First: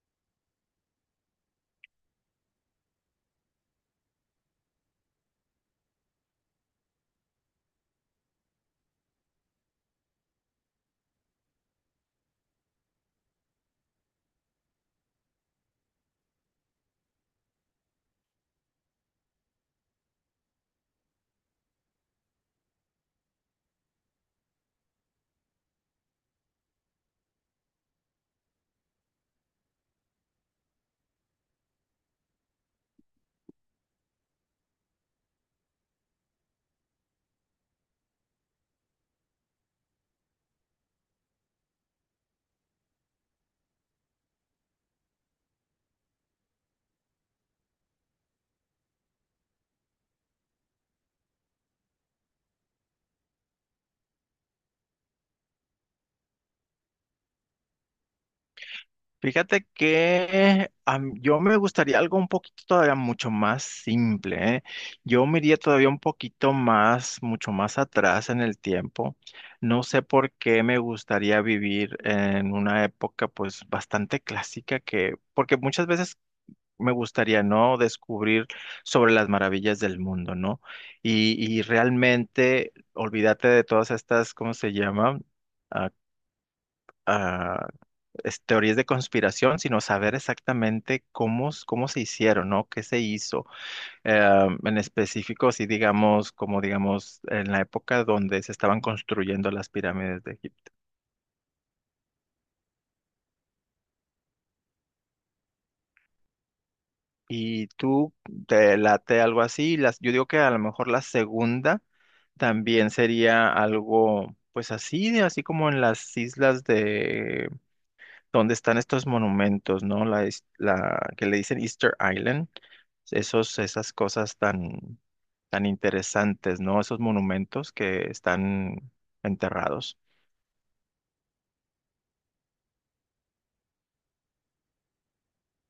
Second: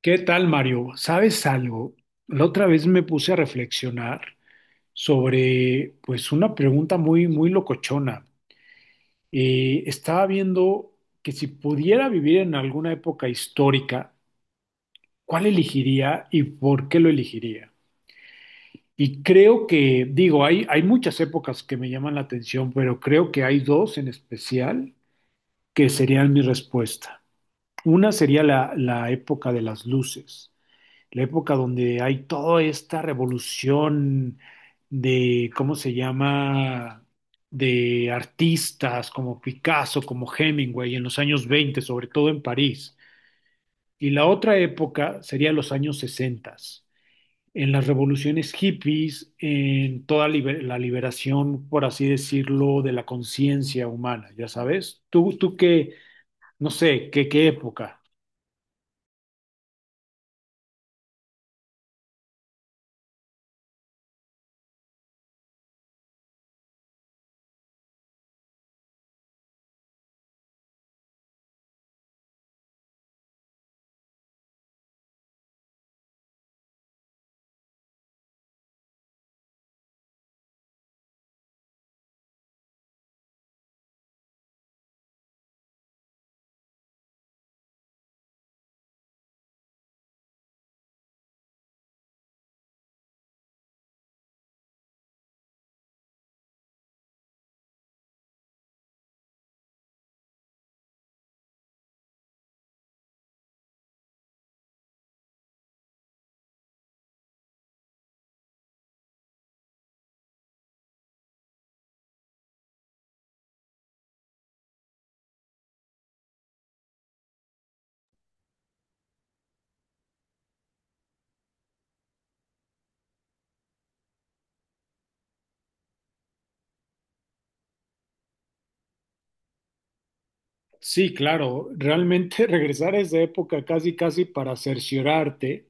¿Qué tal, Mario? ¿Sabes algo? La otra vez me puse a reflexionar sobre, pues, una pregunta muy, muy locochona. Estaba viendo que si pudiera vivir en alguna época histórica, ¿cuál elegiría y por qué lo elegiría? Y creo que, digo, hay muchas épocas que me llaman la atención, pero creo que hay dos en especial que serían mi respuesta. Una sería la época de las luces. La época donde hay toda esta revolución de, ¿cómo se llama?, de artistas como Picasso, como Hemingway, en los años 20, sobre todo en París. Y la otra época sería los años 60, en las revoluciones hippies, en toda la liberación, por así decirlo, de la conciencia humana, ya sabes. ¿Tú qué, no sé, qué época? Fíjate que yo me gustaría algo un poquito todavía mucho más simple, ¿eh? Yo me iría todavía un poquito más, mucho más atrás en el tiempo. No sé por qué me gustaría vivir en una época pues bastante clásica que, porque muchas veces me gustaría, ¿no? Descubrir sobre las maravillas del mundo, ¿no? Y realmente olvídate de todas estas, ¿cómo se llama? Teorías de conspiración, sino saber exactamente cómo se hicieron, ¿no? ¿Qué se hizo? En específico, si digamos, como digamos, en la época donde se estaban construyendo las pirámides de Egipto. Y tú te late algo así, yo digo que a lo mejor la segunda también sería algo, pues así, así como en las islas donde están estos monumentos, ¿no? La que le dicen Easter Island, esos, esas cosas tan, tan interesantes, ¿no? Esos monumentos que están enterrados. Sí, claro, realmente regresar a esa época casi casi para cerciorarte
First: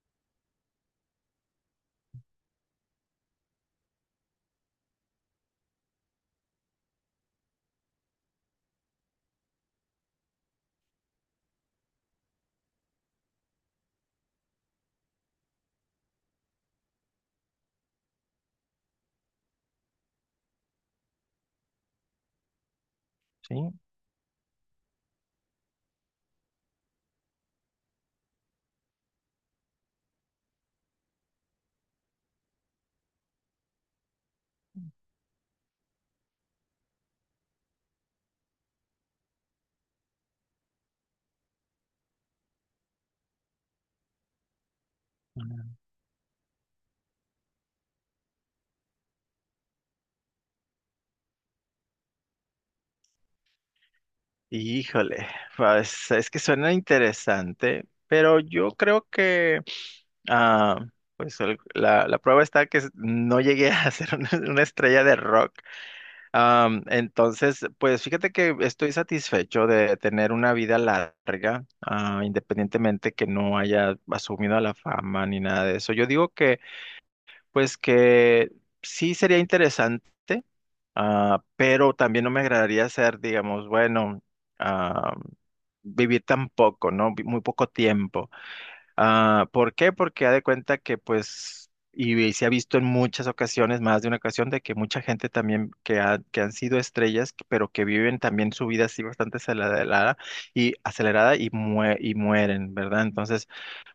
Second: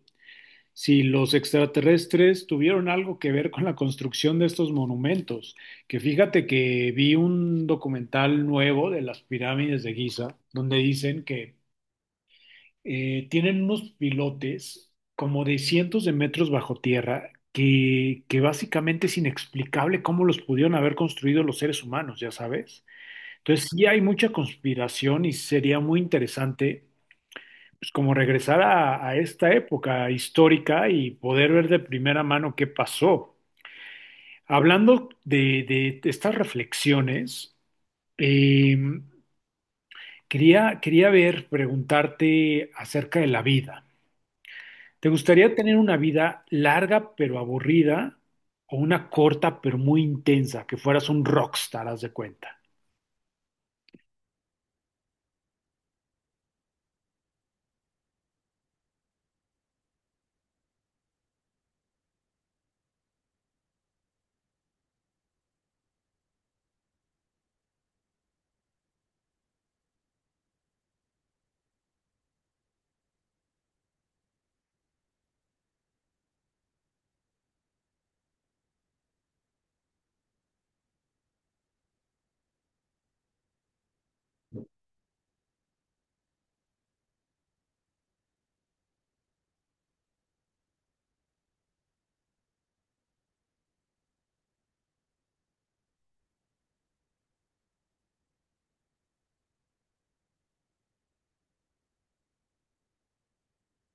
si los extraterrestres tuvieron algo que ver con la construcción de estos monumentos. Que fíjate que vi un documental nuevo de las pirámides de Giza, donde dicen que tienen unos pilotes como de cientos de metros bajo tierra, que básicamente es inexplicable cómo los pudieron haber construido los seres humanos, ya sabes. ¿Sí? Entonces sí hay mucha conspiración y sería muy interesante, pues, como regresar a, esta época histórica y poder ver de primera mano qué pasó. Hablando de estas reflexiones, eh, quería ver, preguntarte acerca de la vida. ¿Te gustaría Ujú. tener una vida larga pero aburrida o una corta pero muy intensa, que fueras un rockstar, haz de cuenta? Híjole, pues es que suena interesante, pero yo creo que, ah, pues la prueba está que no llegué a ser una estrella de rock. Entonces, pues fíjate que estoy satisfecho de tener una vida larga, independientemente que no haya asumido la fama ni nada de eso. Yo digo que, pues que sí sería interesante, pero también no me agradaría ser, digamos, bueno, ah, vivir tan poco, ¿no? Muy poco tiempo. Ah, ¿por qué? Porque ha de cuenta que pues, y se ha visto en muchas ocasiones, más de una ocasión, de que mucha gente también que, que han sido estrellas, pero que viven también su vida así bastante acelerada y acelerada y mueren, ¿verdad? Entonces,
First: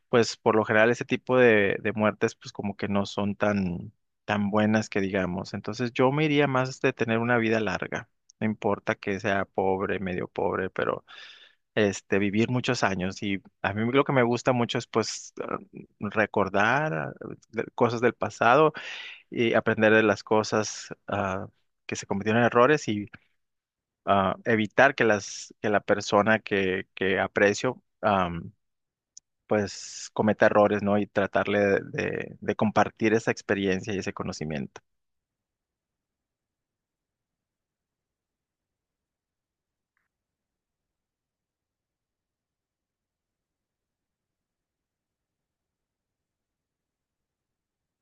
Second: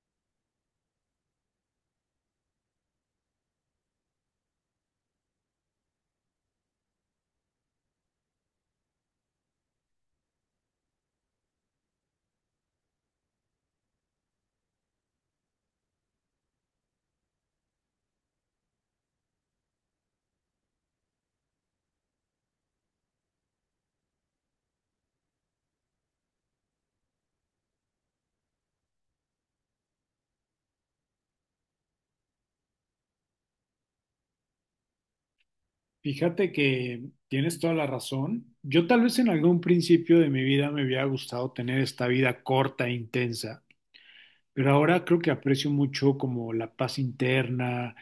pues por lo general ese tipo de muertes pues como que no son tan, tan buenas que digamos. Entonces yo me iría más de tener una vida larga. No importa que sea pobre, medio pobre, pero vivir muchos años y a mí lo que me gusta mucho es pues recordar cosas del pasado y aprender de las cosas que se cometieron en errores y evitar que las que la persona que aprecio, pues cometa errores, ¿no? Y tratarle de compartir esa experiencia y ese conocimiento. Fíjate que tienes toda la razón. Yo tal vez en algún principio de mi vida me hubiera gustado tener esta vida corta e intensa, pero ahora creo que aprecio mucho como la paz interna,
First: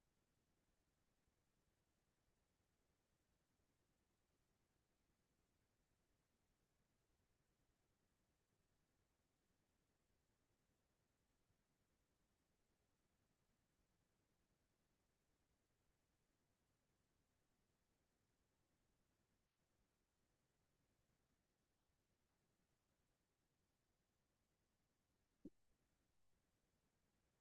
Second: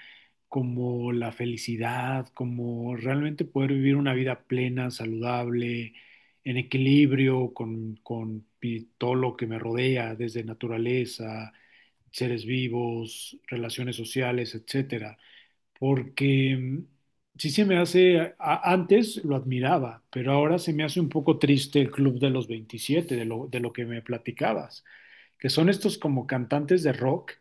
como la felicidad, como realmente poder vivir una vida plena, saludable, en equilibrio con, todo lo que me rodea, desde naturaleza, seres vivos, relaciones sociales, etcétera, porque sí se me hace, antes lo admiraba, pero ahora se me hace un poco triste el Club de los 27, de lo que me platicabas, que son estos como cantantes de rock,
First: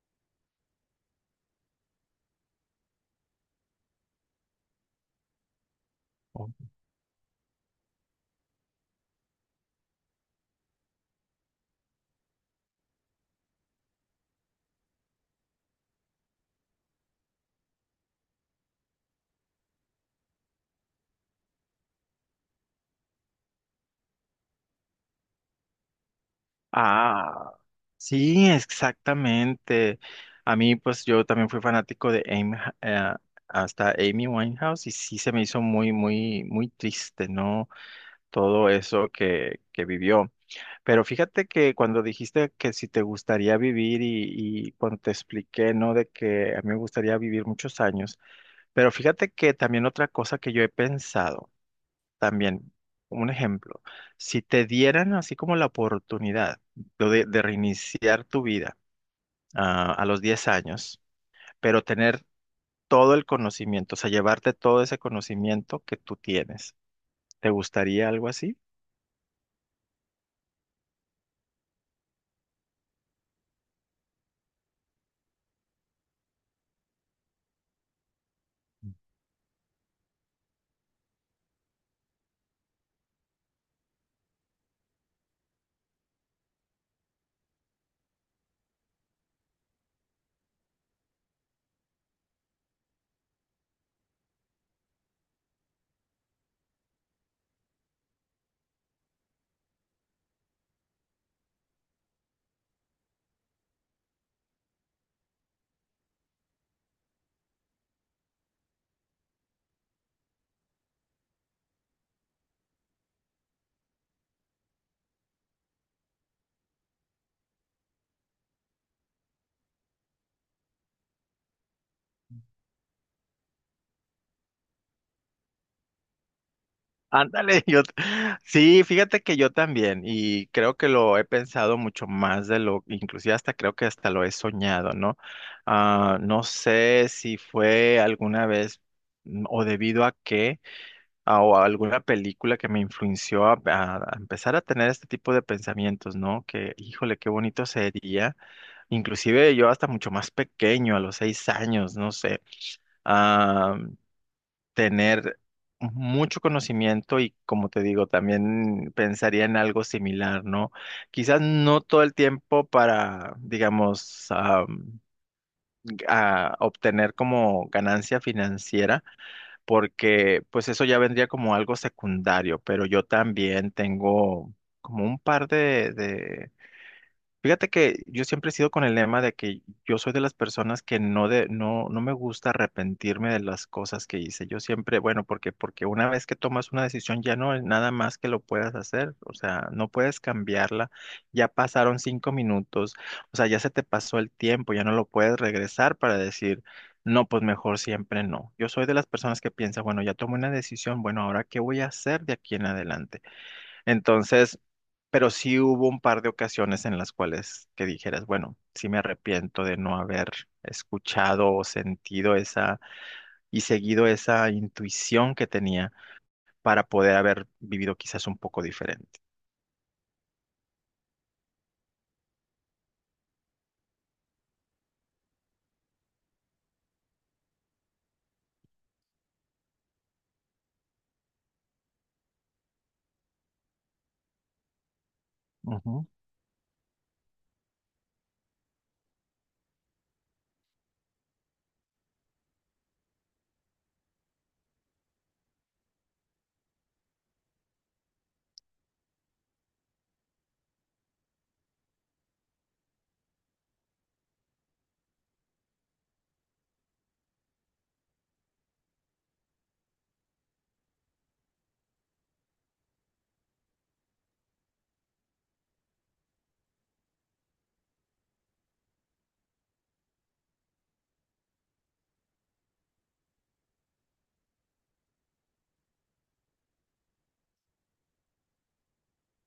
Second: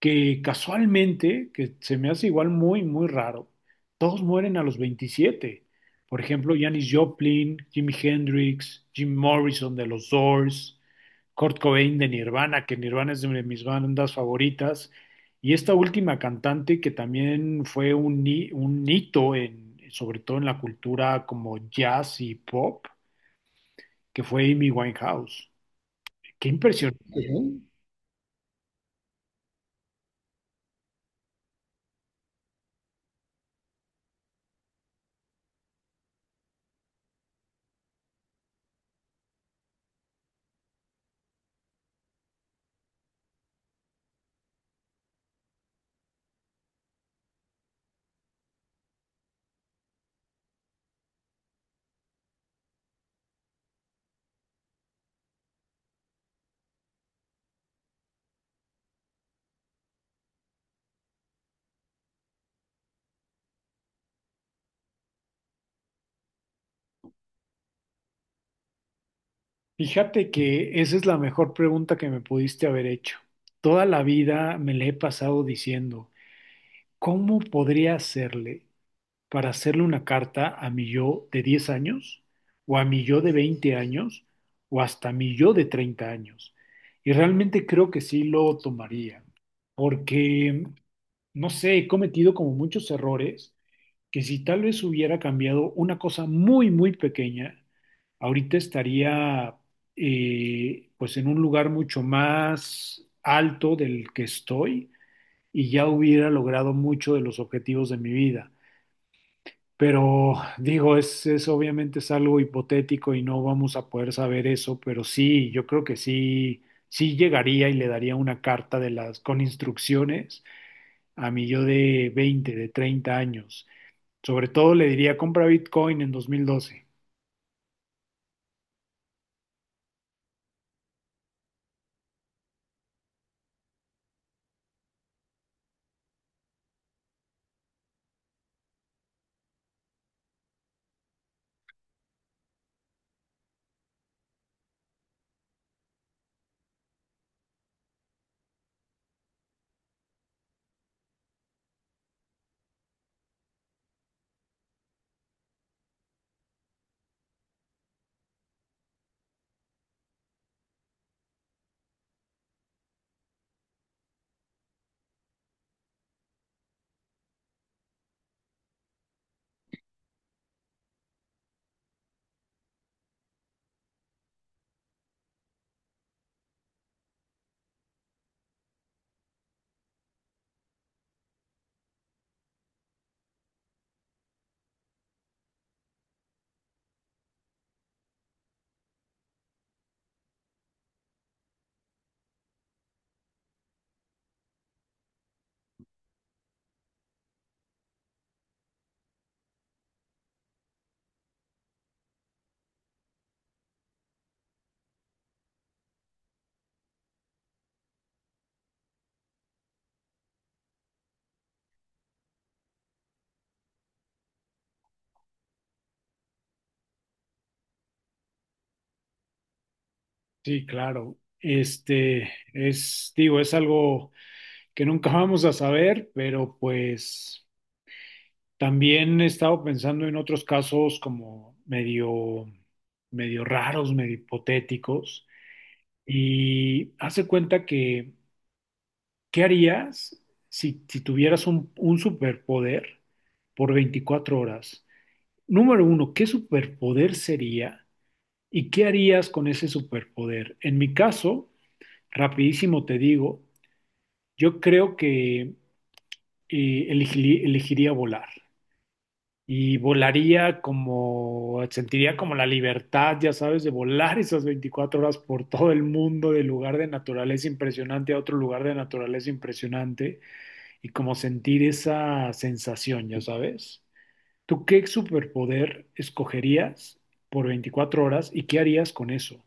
que casualmente, que se me hace igual muy, muy raro, todos mueren a los 27. Por Oh. ejemplo, Janis Joplin, Jimi Hendrix, Jim Morrison de los Doors, Kurt Cobain de Nirvana, que Nirvana es de mis bandas favoritas, y esta última cantante que también fue un hito en, sobre todo en la cultura como jazz y pop, que fue Amy Winehouse. Qué impresionante. Ah, sí, exactamente. A mí, pues yo también fui fanático de Amy, eh, hasta Amy Winehouse y sí se me hizo muy, muy, muy triste, ¿no? Todo eso que vivió. Pero fíjate que cuando dijiste que si te gustaría vivir y cuando te expliqué, ¿no? De que a mí me gustaría vivir muchos años. Pero fíjate que también otra cosa que yo he pensado, también, un ejemplo, si te dieran así como la oportunidad de reiniciar tu vida, a los 10 años, pero tener todo el conocimiento, o sea, llevarte todo ese conocimiento que tú tienes. ¿Te gustaría algo así? Fíjate que esa es la mejor pregunta que me pudiste haber hecho. Toda la vida me le he pasado diciendo, ¿cómo podría hacerle para hacerle una carta a mi yo de 10 años, o a mi yo de 20 años, o hasta mi yo de 30 años? Y realmente creo que sí lo tomaría, porque, no sé, he cometido como muchos errores, que si tal vez hubiera cambiado una cosa muy, muy pequeña, ahorita estaría, pues, en un lugar mucho más alto del que estoy y ya hubiera logrado mucho de los objetivos de mi vida. Pero digo, es obviamente es algo hipotético y no vamos a poder saber eso, pero sí, yo creo que sí, sí llegaría y le daría una carta de las con instrucciones a mi yo de veinte, de 30 años. Sobre todo le diría, compra Bitcoin en 2012. Ándale, sí, fíjate que yo también, y creo que lo he pensado mucho más de lo, inclusive hasta creo que hasta lo he soñado, ¿no? Ah, no sé si fue alguna vez, o debido a qué, o a alguna película que me influenció a empezar a tener este tipo de pensamientos, ¿no? Que, híjole, qué bonito sería. Inclusive yo hasta mucho más pequeño, a los 6 años, no sé, a tener mucho conocimiento y como te digo, también pensaría en algo similar, ¿no? Quizás no todo el tiempo para, digamos, a obtener como ganancia financiera, porque pues eso ya vendría como algo secundario, pero yo también tengo como un par de. Fíjate que yo siempre he sido con el lema de que yo soy de las personas que no me gusta arrepentirme de las cosas que hice. Yo siempre, bueno, porque una vez que tomas una decisión ya no hay nada más que lo puedas hacer, o sea, no puedes cambiarla. Ya pasaron 5 minutos, o sea, ya se te pasó el tiempo, ya no lo puedes regresar para decir, no, pues mejor siempre no. Yo soy de las personas que piensa, bueno, ya tomé una decisión, bueno, ahora ¿qué voy a hacer de aquí en adelante? Entonces, pero sí hubo un par de ocasiones en las cuales que dijeras, bueno, sí me arrepiento de no haber escuchado o sentido esa y seguido esa intuición que tenía para poder haber vivido quizás un poco diferente. Sí, claro. Este es, digo, es algo que nunca vamos a saber, pero pues también he estado pensando en otros casos como medio, medio raros, medio hipotéticos. Ujú. Y hace cuenta que, ¿qué harías si tuvieras un superpoder por 24 horas? Número uno, ¿qué superpoder sería? ¿Y qué harías con ese superpoder? En mi caso, rapidísimo te digo, yo creo que elegiría volar. Y volaría como, sentiría como la libertad, ya sabes, de volar esas 24 horas por todo el mundo, de lugar de naturaleza impresionante a otro lugar de naturaleza impresionante, y como sentir esa sensación, ya sabes. ¿Tú qué superpoder escogerías por 24 horas y qué harías con eso?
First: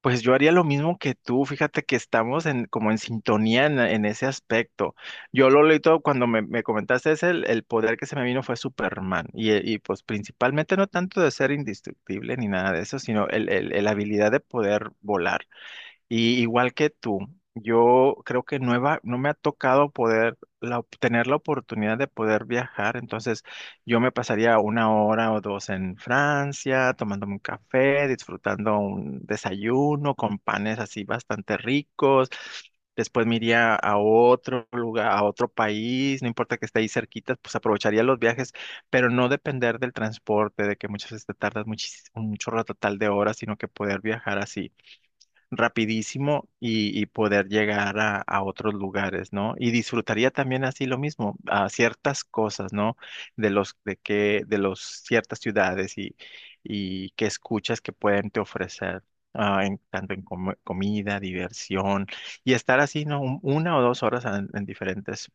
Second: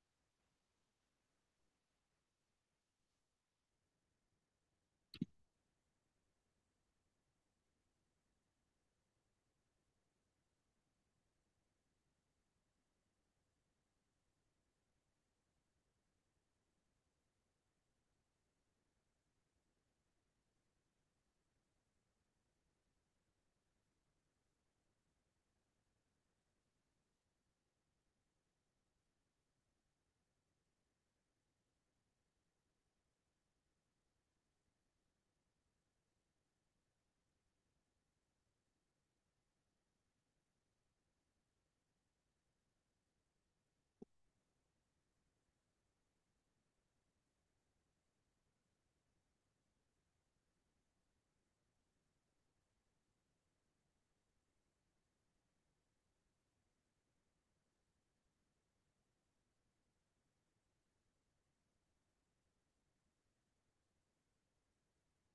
Pues yo haría lo mismo que tú, fíjate que estamos como en sintonía en ese aspecto. Yo lo leí todo cuando me comentaste el poder que se me vino fue Superman. Y, pues principalmente no tanto de ser indestructible ni nada de eso, sino el habilidad de poder volar. Y igual que tú, yo creo que no me ha tocado poder tener la oportunidad de poder viajar. Entonces, yo me pasaría una hora o dos en Francia, tomándome un café, disfrutando un desayuno con panes así bastante ricos. Después me iría a otro lugar, a otro país, no importa que esté ahí cerquita, pues aprovecharía los viajes, pero no depender del transporte, de que muchas veces te tardas un chorro total de horas, sino que poder viajar así rapidísimo y poder llegar a otros lugares, ¿no? Y disfrutaría también así lo mismo, a ciertas cosas, ¿no? De los, de que, de los ciertas ciudades y que escuchas que pueden te ofrecer. Tanto en comida, diversión y estar así, ¿no? Una o dos horas en diferentes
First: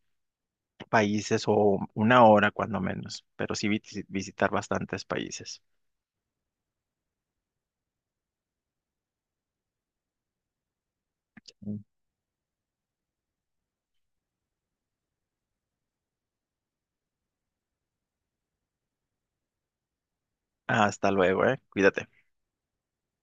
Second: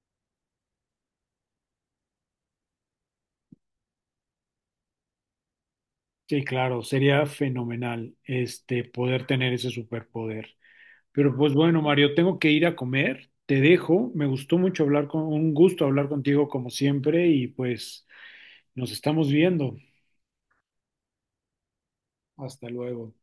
países o una hora cuando menos, pero sí visitar bastantes países. Sí, claro, sería fenomenal este poder tener ese superpoder. Pero pues bueno, Mario, tengo que ir a comer, te dejo. Me gustó mucho hablar con, un gusto hablar contigo como siempre y pues nos estamos viendo. Hasta luego, ¿eh? Cuídate. Hasta luego.